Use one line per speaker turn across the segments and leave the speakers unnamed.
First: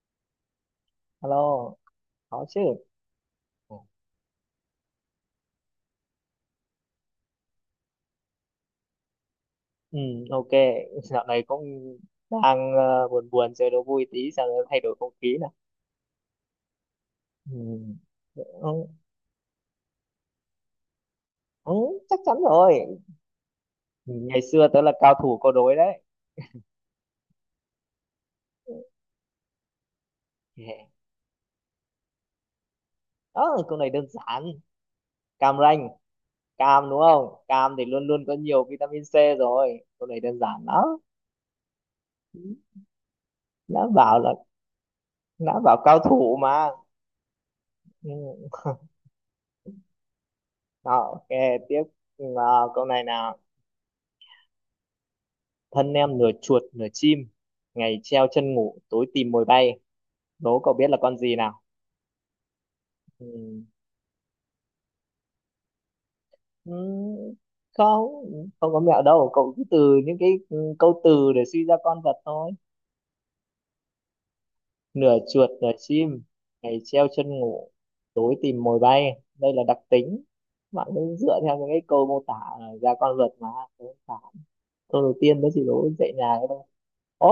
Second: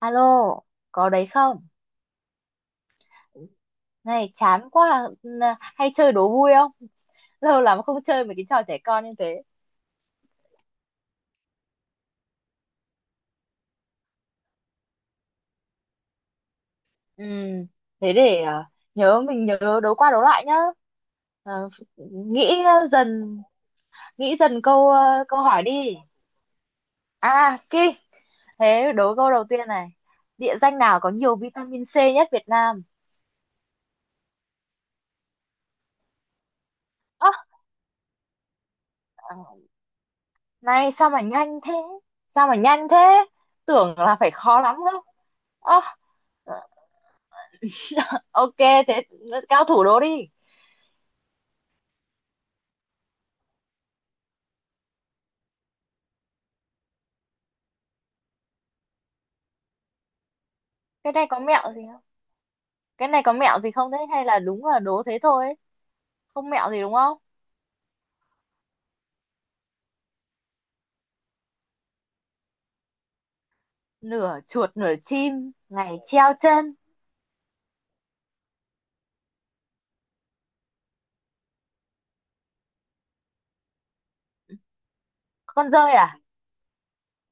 Alo, có đấy không?
Alo, có chứ.
Này, chán quá. Hay chơi đố vui không? Lâu lắm không chơi mấy cái trò trẻ con như thế.
Ừ, ok. Dạo này cũng đang buồn buồn chơi đố vui tí sao nó thay đổi không khí nè.
Ừ,
Ừ.
thế để
Ừ,
mình nhớ đố qua đố lại nhá. Ờ,
ừ, chắc chắn
nghĩ ờ,
rồi.
dần,
Ừ,
nghĩ
ngày
dần
xưa tớ là cao thủ
câu
câu
hỏi
đối
đi.
đấy.
À, Ki, thế đố câu đầu tiên này. Địa danh
Yeah.
nào có nhiều vitamin C nhất Việt Nam?
Ờ, câu này đơn giản. Cam Ranh, cam đúng
Ơ,
không? Cam thì luôn luôn có nhiều vitamin C rồi. Câu này đơn giản
này
đó.
sao mà nhanh thế?
Ừ,
Sao mà nhanh thế?
Đã
Tưởng là
bảo là
phải khó lắm đâu.
đã
Ơ,
bảo cao thủ mà. Ừ.
ok, thế cao thủ đố đi.
Đó, ok, tiếp. Ừ, nào, câu này nào. Thân em nửa chuột nửa chim, ngày treo chân ngủ, tối tìm mồi bay, đố cậu biết là
Cái
con
này
gì
có
nào?
mẹo gì không, cái này có mẹo
Ừ.
gì không, thế hay là đúng là đố thế thôi ấy? Không mẹo gì đúng không?
Ừ, không không có mẹo đâu, cậu cứ từ những cái câu từ để suy ra con vật thôi.
Nửa chuột nửa
Nửa
chim,
chuột nửa
ngày
chim,
treo chân.
ngày treo chân ngủ, tối tìm mồi bay, đây là đặc tính. Bạn cứ dựa theo những cái câu mô tả ra con vật mà. Thế không phải. Câu đầu tiên mới chỉ
Con
đố
dơi
dạy
à?
nhà cái thôi. Ố,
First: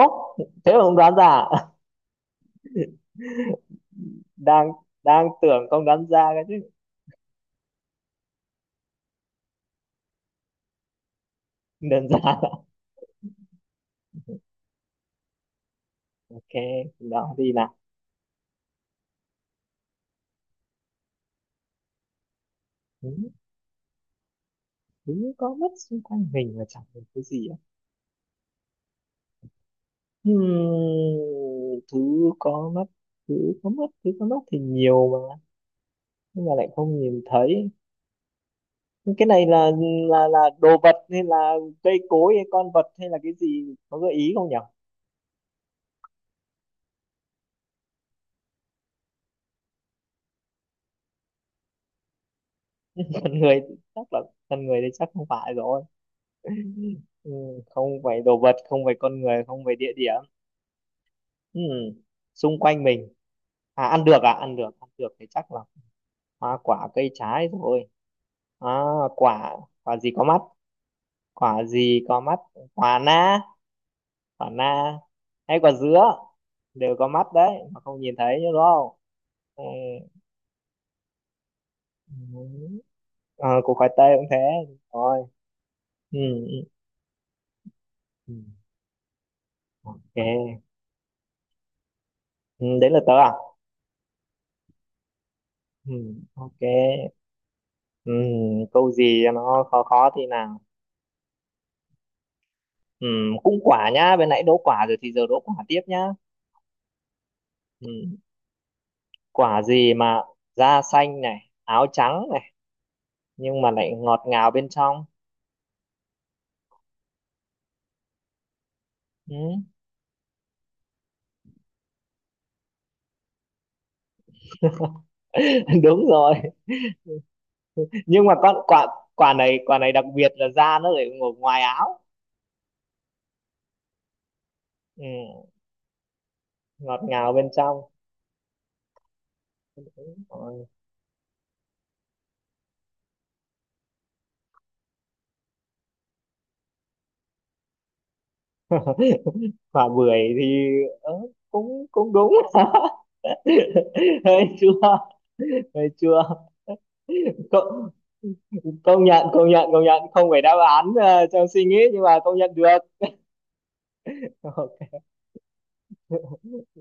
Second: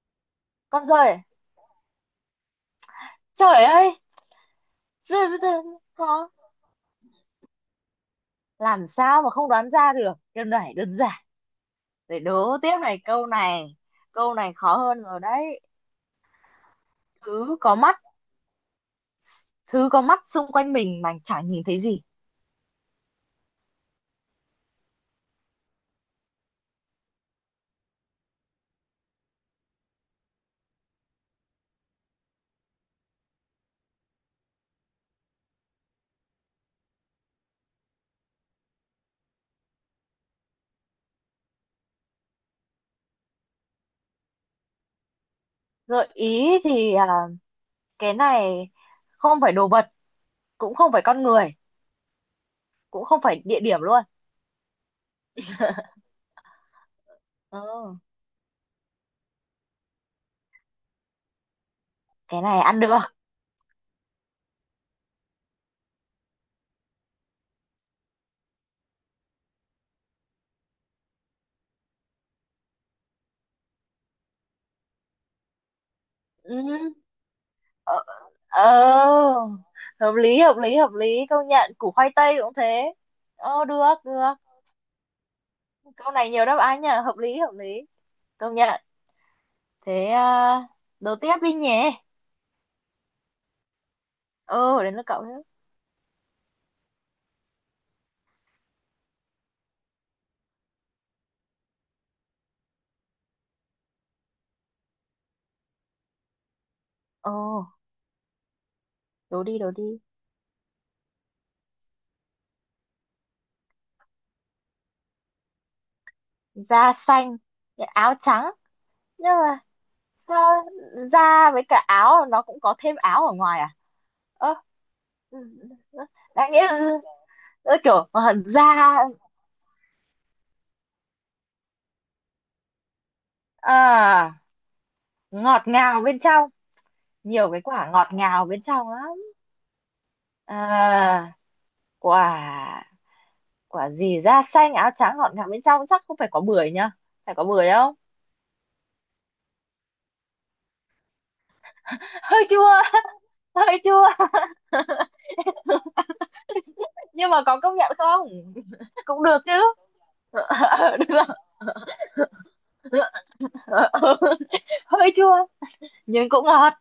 thế mà
Con
không
dơi
đoán
à?
ra à?
Trời ơi,
đang đang
dơi với dơi
tưởng không đoán ra
khó.
cái chứ.
Làm sao mà không đoán ra được, đơn giản, đơn giản.
Đơn
Để
giản.
đố tiếp này, câu này, câu này khó hơn rồi đấy.
Ok, đó thì
thứ
là
có mắt thứ có mắt xung quanh mình mà chẳng nhìn thấy gì.
thứ, thứ có mất xung quanh mình và chẳng được cái gì á. Hmm, có mất, thứ có mất thì nhiều mà, nhưng mà lại không nhìn thấy. Nhưng cái này là là đồ vật hay là cây cối hay con vật, hay là cái gì, có gợi ý không nhỉ?
Gợi ý thì cái này không phải đồ vật, cũng không phải con người, cũng không
Con
phải
người
địa
thì
điểm luôn.
chắc là con người thì chắc không phải rồi. Ừ,
Ừ.
không phải đồ vật, không phải con người, không phải địa điểm. Ừ,
Cái
xung
này ăn
quanh
được.
mình. À, ăn được à, ăn được thì chắc là hoa quả cây trái rồi. À, quả quả gì có mắt, quả gì có mắt quả na, quả na hay quả dứa
Ừ.
đều có mắt đấy mà không
Ờ,
nhìn thấy đúng không?
ờ,
Ừ.
hợp lý hợp lý hợp lý, công nhận củ khoai
Ừ.
tây cũng thế.
À, củ
Được
khoai tây cũng
được.
thế rồi.
Câu
Ừ,
này nhiều đáp án nhỉ, hợp lý hợp lý,
ừ, ừ.
công nhận. Thế
Ok.
à, đố tiếp đi nhỉ.
Ừ, đấy là tớ à.
Ừ, đến lượt cậu nữa.
Ừ. Ok. Ừ, câu gì cho nó khó khó thì nào. Ừ, cũng quả nhá, bên nãy đố quả rồi thì giờ đố quả tiếp nhá.
Ừ,
Ừ.
đố đi
Quả
đố
gì
đi.
mà da xanh này, áo trắng này, nhưng mà lại ngọt ngào bên trong?
Da xanh, áo trắng, nhưng
Ừ.
mà sao da với cả áo, nó cũng có thêm áo ở ngoài à? Ơ
Đúng rồi.
đáng nghĩa là- Ơ, kiểu,
Nhưng mà con
da
quả quả này đặc biệt là da nó lại ngồi ngoài áo.
à.
Ừ.
Ngọt ngào bên trong.
Ngọt ngào bên
Nhiều cái
trong.
quả ngọt ngào bên trong lắm.
Đúng rồi.
à, Quả, gì da xanh áo trắng ngọt ngào bên trong, chắc không phải có bưởi nhá. Phải có bưởi không?
Quả bưởi thì ờ, cũng cũng đúng.
Hơi chua, hơi chua.
Hơi chua. Hơi chua.
Nhưng mà có
công,
công nhận không?
công
Cũng
nhận
được
công
chứ.
nhận công nhận không phải đáp án
Được.
trong suy nghĩ, nhưng mà công nhận được. Ok.
Hơi chua nhưng cũng ngọt.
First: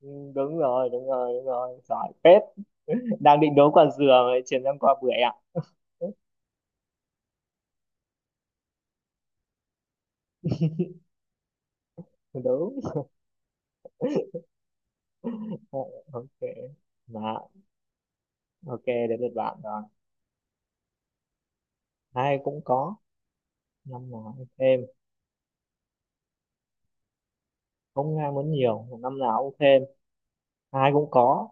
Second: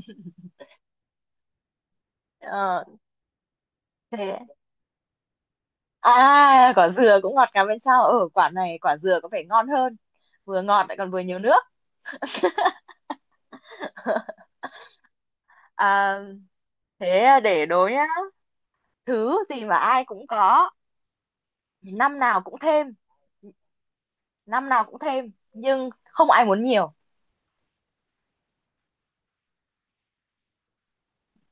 Ừ, đúng rồi, đúng rồi, đúng rồi, giỏi phết.
Ờ,
Đang định đố quả dừa mà
thế
lại chuyển sang quả bưởi ạ.
à, quả dừa cũng ngọt ngào bên trong, ở quả này quả dừa có vẻ ngon hơn. Vừa ngọt lại còn vừa nhiều nước.
Đúng. Ồ,
à,
ok. Mà
Thế để đố nhá.
ok, đến lượt
Thứ
bạn
gì mà
rồi.
ai cũng có, năm
Ai
nào cũng
cũng
thêm,
có, năm nào cũng
năm
thêm,
nào cũng thêm nhưng không ai muốn nhiều.
không ai muốn nhiều, năm nào cũng thêm, ai cũng có.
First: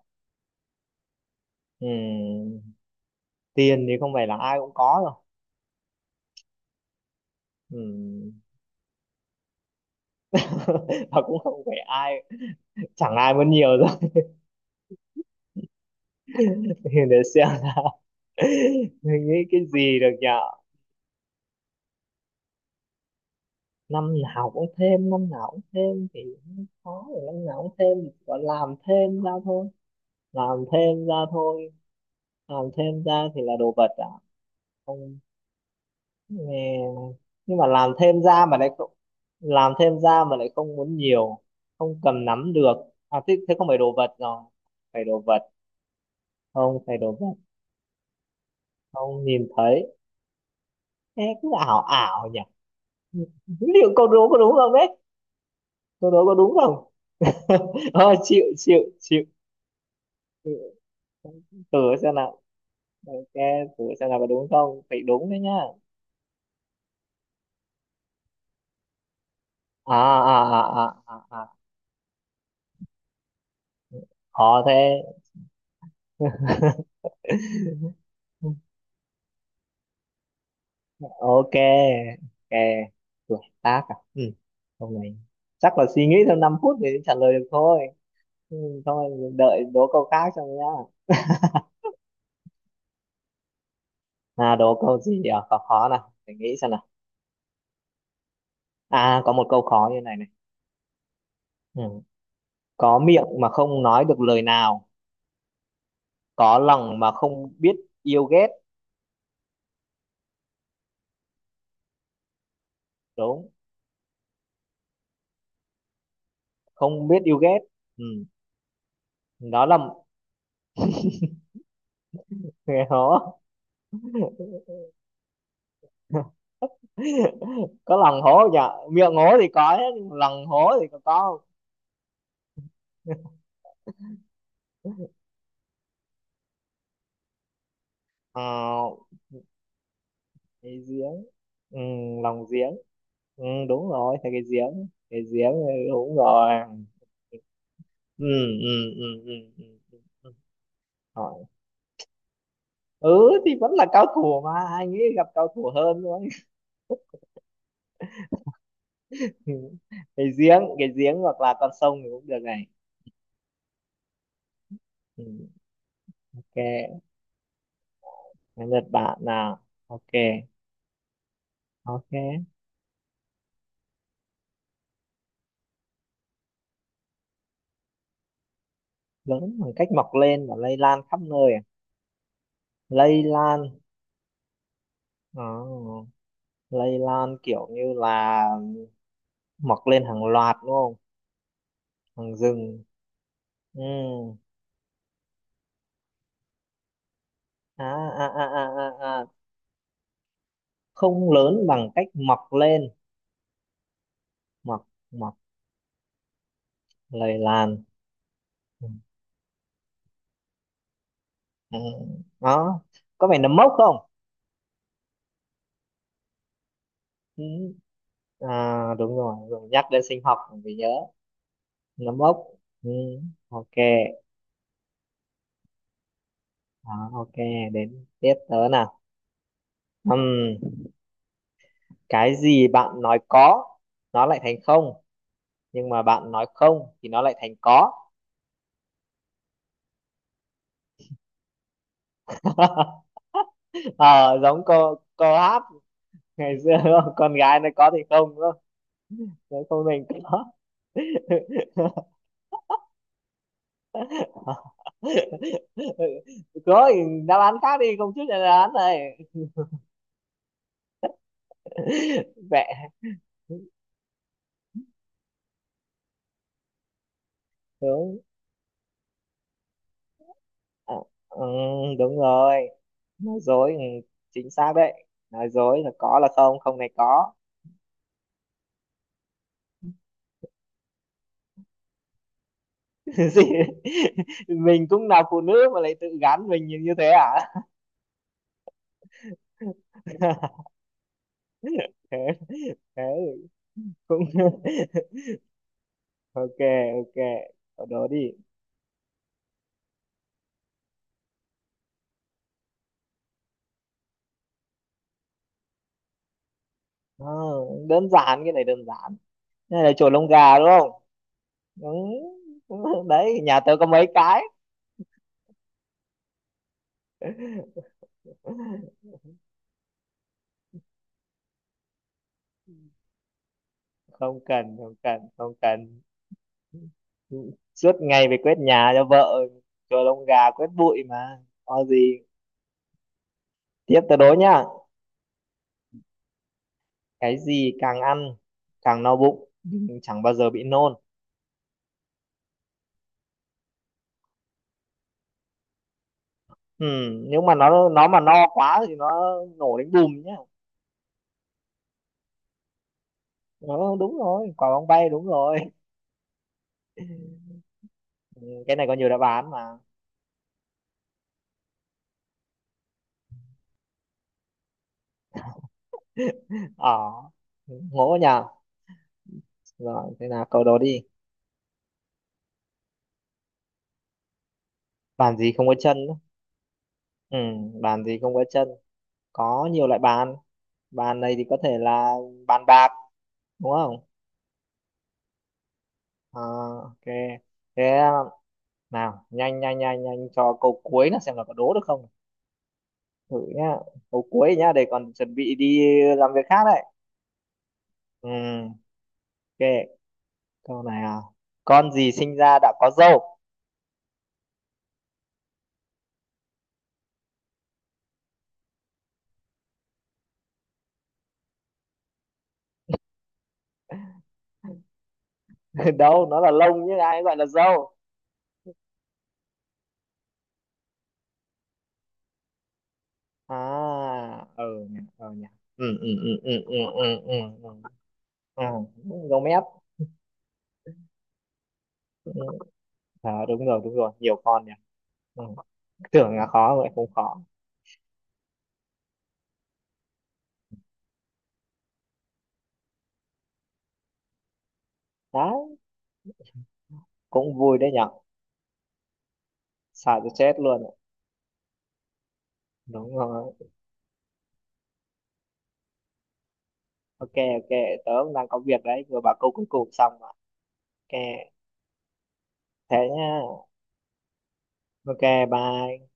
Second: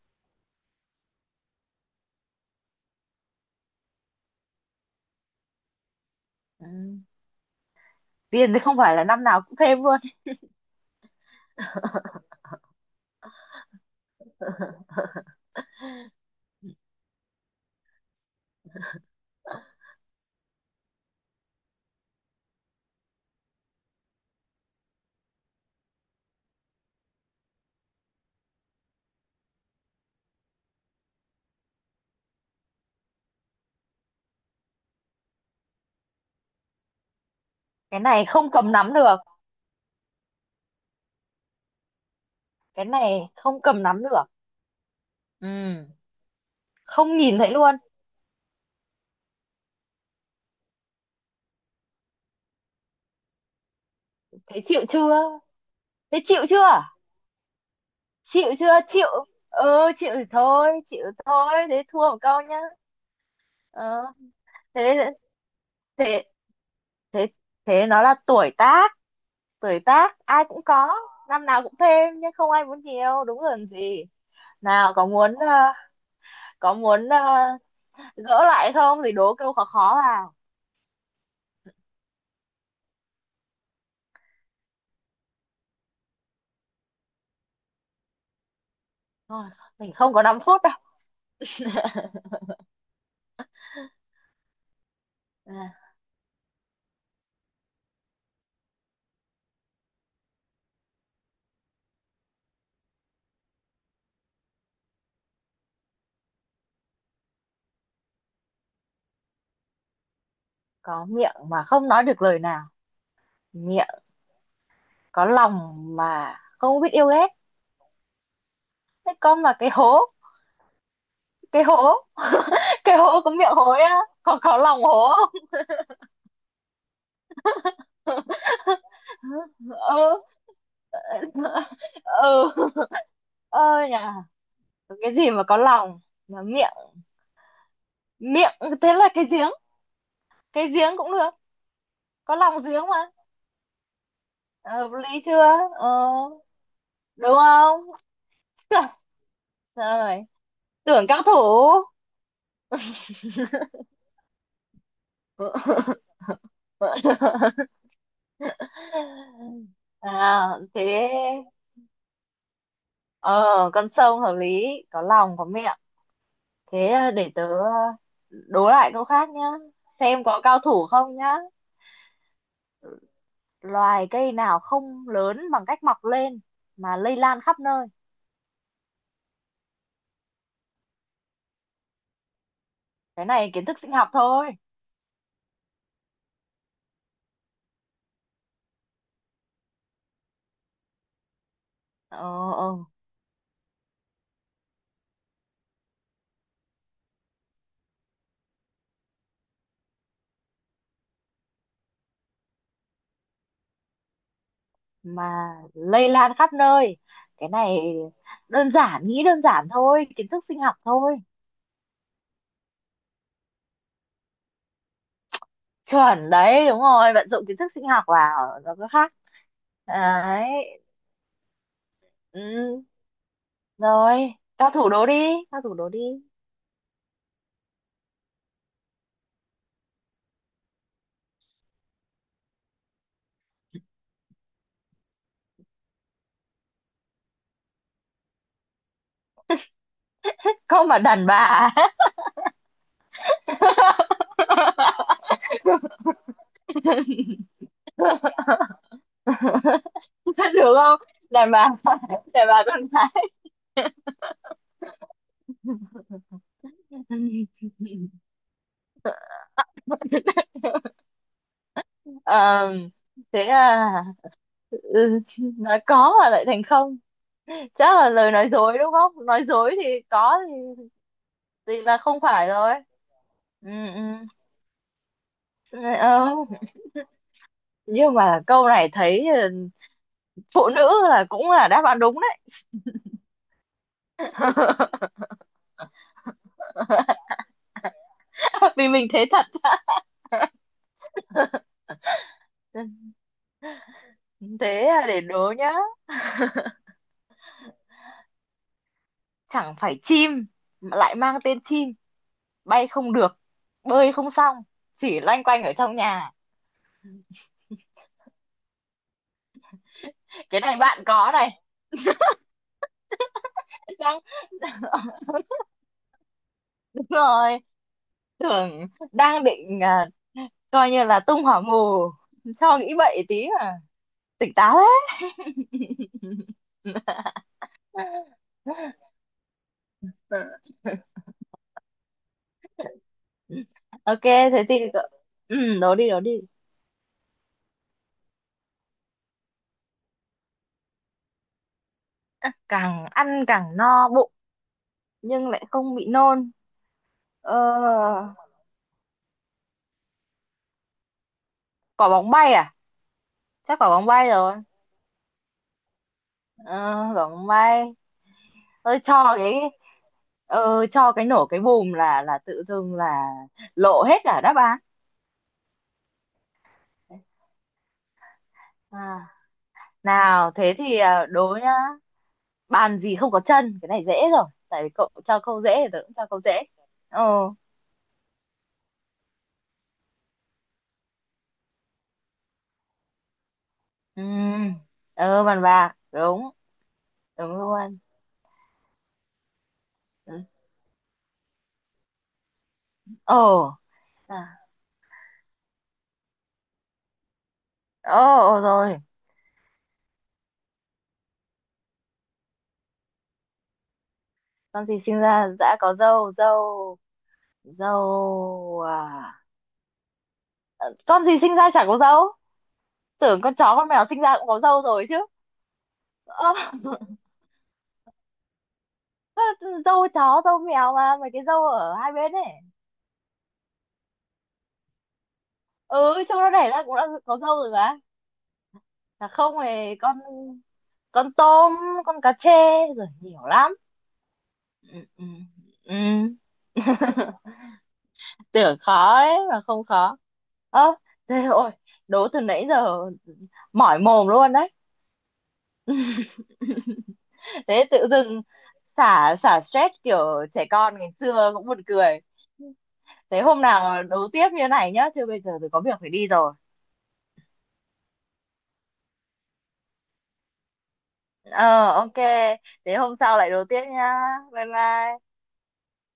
Ừm, tiền thì không phải là ai cũng có rồi.
Ừ.
Ừm,
Tiền thì không phải là năm nào cũng thêm luôn.
và cũng không phải ai chẳng ai muốn nhiều rồi thì để xem nào. Mình nghĩ cái gì được nhở? Năm nào cũng thêm, thì cũng có rồi. Năm nào cũng thêm thì gọi làm thêm ra thôi. làm thêm ra thôi làm thêm ra thì là đồ vật à? Không, nghe nhưng mà
Cái này không cầm nắm được,
làm thêm ra mà lại không muốn nhiều. Không cầm nắm được.
cái
À
này
thế, thế
không
không phải
cầm
đồ
nắm
vật
được.
rồi phải đồ vật.
Ừ.
Không phải đồ
Không
vật,
nhìn thấy luôn.
không nhìn thấy. Thế cứ ảo ảo nhỉ, liệu câu đố có đúng
Thế
không
chịu
đấy?
chưa?
Câu
Thế
đố có
chịu
đúng
chưa?
không? Thôi chịu,
Chịu
chịu,
chưa? Chịu.
chịu.
Ừ, chịu thì
Chịu.
thôi, chịu thôi,
Thử
thế thua
xem
một
nào.
câu nhá.
Ok, thử
Ờ,
xem nào, có đúng không? Phải
thế
đúng đấy nhá.
thế thế thế nó là tuổi tác. Tuổi
À
tác
à
ai cũng có,
à à à
năm
à.
nào cũng thêm nhưng không ai muốn nhiều, đúng rồi, làm gì.
Khó
Nào
thế.
có muốn ờ, có muốn ờ, gỡ lại không thì đố câu khó khó vào.
Ok. Ok. Tuổi tác à? Ừ. Hôm nay chắc là suy nghĩ thêm 5 phút để trả lời được thôi. Ừ, thôi,
Thôi,
đợi đố
mình
câu
không có
khác
năm
cho
phút
nhá.
đâu.
À, đố câu gì à, khó
À,
khó nào, để nghĩ xem nào. À, có một câu khó như này này. Ừ. Có miệng mà không nói được lời nào, có lòng mà không biết yêu ghét.
có miệng mà không nói được lời nào,
Đúng,
miệng có lòng mà không biết yêu
không biết
ghét.
yêu ghét. Ừ.
Thế con là
Đó
cái
là,
hố, cái hố,
nghe
cái hố có
hố.
miệng hối á, còn có lòng hố.
Có lòng hố nhở, miệng hố thì có hết nhưng
Ừ,
lòng hố thì có không?
ừ, ơi nhà, cái gì mà có lòng mà miệng,
Ờ,
thế là cái giếng, cái
cái
giếng cũng
giếng.
được.
Ừ,
Có
lòng
lòng
giếng.
giếng mà.
Ừ, đúng rồi, thấy cái
Ờ,
giếng,
hợp
cái
lý
giếng, ừ,
chưa? ờ,
đúng rồi.
Đúng không?
Ừ, ừ, ừ, ừ, ừ, ừ.
Rồi,
Ừ.
tưởng cao thủ.
Hỏi. Ừ, thì vẫn là cao thủ mà, anh ấy gặp cao thủ hơn nữa. Cái
À,
giếng, cái
thế,
giếng, hoặc là con sông thì cũng được này.
ờ con sông hợp lý, có
Ừ,
lòng có miệng. Thế
ok.
à, để tớ
Đến
đố
lượt
lại câu
bạn
khác nhá.
nào. Ok.
Xem có cao thủ không nhá.
Ok.
Loài cây nào không lớn bằng cách mọc lên mà lây lan khắp nơi.
Lớn bằng cách mọc lên và lây lan khắp nơi à? Lây
Cái này
lan.
kiến thức sinh học thôi.
Ờ, lây lan kiểu như là mọc lên hàng loạt đúng không?
Ờ,
Hoàng rừng.
ờ,
Ừ. À, à, à, à, à, à. Không lớn bằng cách mọc lên. Mọc, mọc,
mà lây lan khắp nơi.
lời
Cái này
làn.
đơn
Ừ.
giản, nghĩ đơn giản thôi, kiến thức sinh học thôi.
Ừ. Đó. Có phải nấm mốc không?
Chuẩn đấy, đúng rồi, vận
Ừ.
dụng kiến thức sinh học vào nó
À,
có khác.
đúng rồi. Rồi nhắc đến sinh học
Đấy.
mình mới nhớ. Nấm mốc.
Ừ.
Ừ. Ok.
Rồi tao thủ đố đi, tao thủ đố đi.
Đó, ok. Đến tiếp tớ nào. Ừm, Cái gì bạn nói có, nó lại thành không, nhưng mà bạn nói không thì nó lại thành có.
Không mà đàn bà.
Ờ, giống câu câu hát ngày xưa đúng không? Con gái nó có thì không đúng không, nếu không mình có.
Vẫn được không. Đàn bà, đàn bà con gái.
Có thì đáp án khác đi không, chút là đáp án này. Mẹ,
Ờ, thế à, ừ, nói có mà lại thành không, chắc là
đúng.
lời nói dối, đúng không, nói dối thì có thì
À, ừ,
thì là
đúng
không phải
rồi,
rồi.
nói
Ừ,
dối. Ừ,
ừ.
chính xác đấy, nói dối là có là
Ờ,
không, không này có.
nhưng mà câu này thấy phụ nữ là cũng là đáp án đúng đấy.
Gì, mình cũng là phụ nữ mà lại tự gắn mình như như thế à?
Vì mình thế thật.
Thế, thế cũng.
Thế à, để đố nhá.
Ok. Ok, cậu đố đi.
Chẳng phải chim mà lại mang tên chim, bay không được, bơi không xong, chỉ loanh quanh ở trong nhà.
Ờ, đơn giản, cái này đơn giản. Cái này là chổi lông gà
Cái
đúng
này
không?
bạn có này.
Đúng. Đấy nhà tớ có mấy
Đang
cái.
đúng rồi, tưởng đang định coi như là tung hỏa mù cho nghĩ bậy tí mà.
Không
Tỉnh táo.
cần, không cần, không cần. Suốt ngày phải quét nhà cho vợ, chổi lông
Đấy.
gà quét bụi mà, có gì. Tiếp tớ
Ok,
đố nhá.
ừ, đố đi đố đi.
Cái gì càng ăn càng no bụng nhưng chẳng bao giờ bị nôn?
Càng ăn càng no bụng nhưng lại không bị nôn.
Ừ, nhưng mà
Ờ,
nó mà no quá thì nó nổ đến bùm nhá.
quả bóng bay à?
Ờ,
Chắc quả bóng
đúng
bay rồi.
rồi, quả bóng bay, đúng rồi.
Ờ, quả bóng bay.
Ừ, cái này có
tôi
nhiều đáp
cho
án
cái
mà.
ờ, cho cái nổ cái bùm là tự dưng lộ hết cả đáp án.
Ờ, ngộ nhỉ.
à,
Rồi, thế là
Nào
câu
thế
đó
thì
đi.
đố nhá. Bàn gì không có chân? Cái này dễ rồi, tại vì cậu
Bàn
cho
gì
câu
không có
dễ thì
chân?
tớ cũng
Á?
cho câu dễ.
Ừ,
Ồ,
bàn gì không có chân? Có nhiều loại bàn. Bàn này thì có thể là bàn bạc, đúng không?
ừ, ờ, bàn bạc
Ờ,
đúng.
ok.
Đúng
Thế
luôn.
nào, nhanh nhanh nhanh nhanh
Ừ.
cho câu cuối là xem là có đố được không? Thử
Ồ.
nhá. Câu
à,
cuối nhá, để còn chuẩn bị đi làm việc khác đấy.
Ồ,
Ừ,
ồ rồi.
ok. Câu này à. Con gì sinh ra đã có râu?
Con gì sinh ra đã có dâu dâu Dâu à? Con gì sinh ra chả có dâu. Tưởng con chó con mèo sinh ra cũng có dâu rồi chứ.
Đâu, nó là
Ơ,
lông chứ ai gọi là râu.
dâu chó dâu mèo, mà mấy cái dâu ở hai bên ấy.
À, ừ nhỉ, ừ nhỉ. Ừ, ừ,
Ừ,
ừ,
trong nó
ừ,
đẻ
ừ,
ra cũng
ừ,
đã có dâu
ừ.
rồi
Ừ.
mà.
À,
Là
giống
không
ép.
thì con con tôm, con
Ừ.
cá trê, rồi
À,
nhiều
đúng
lắm.
rồi, đúng rồi, nhiều con nhỉ.
Ừ, ừ,
Ừ.
ừ.
Tưởng là khó vậy, không khó.
Tưởng khó đấy mà không khó. Ơ, thế, ôi, đố từ nãy giờ mỏi mồm luôn đấy.
Đấy, cũng vui
Thế
đấy
tự
nhở.
dưng xả xả stress
Sợ cho
kiểu,
chết
trẻ
luôn ạ.
con ngày xưa cũng buồn cười.
Đúng
Thế
rồi.
hôm nào đấu tiếp như này nhá, chứ bây giờ tôi có việc phải đi rồi.
Ok. Ok, tớ cũng đang có việc đấy, vừa bảo câu cuối cùng xong rồi. Ok.
Ờ, ok, thế
Thế
hôm sau
nhá.
lại đấu tiếp nhá. Bye
Ok.
bye.
Bye.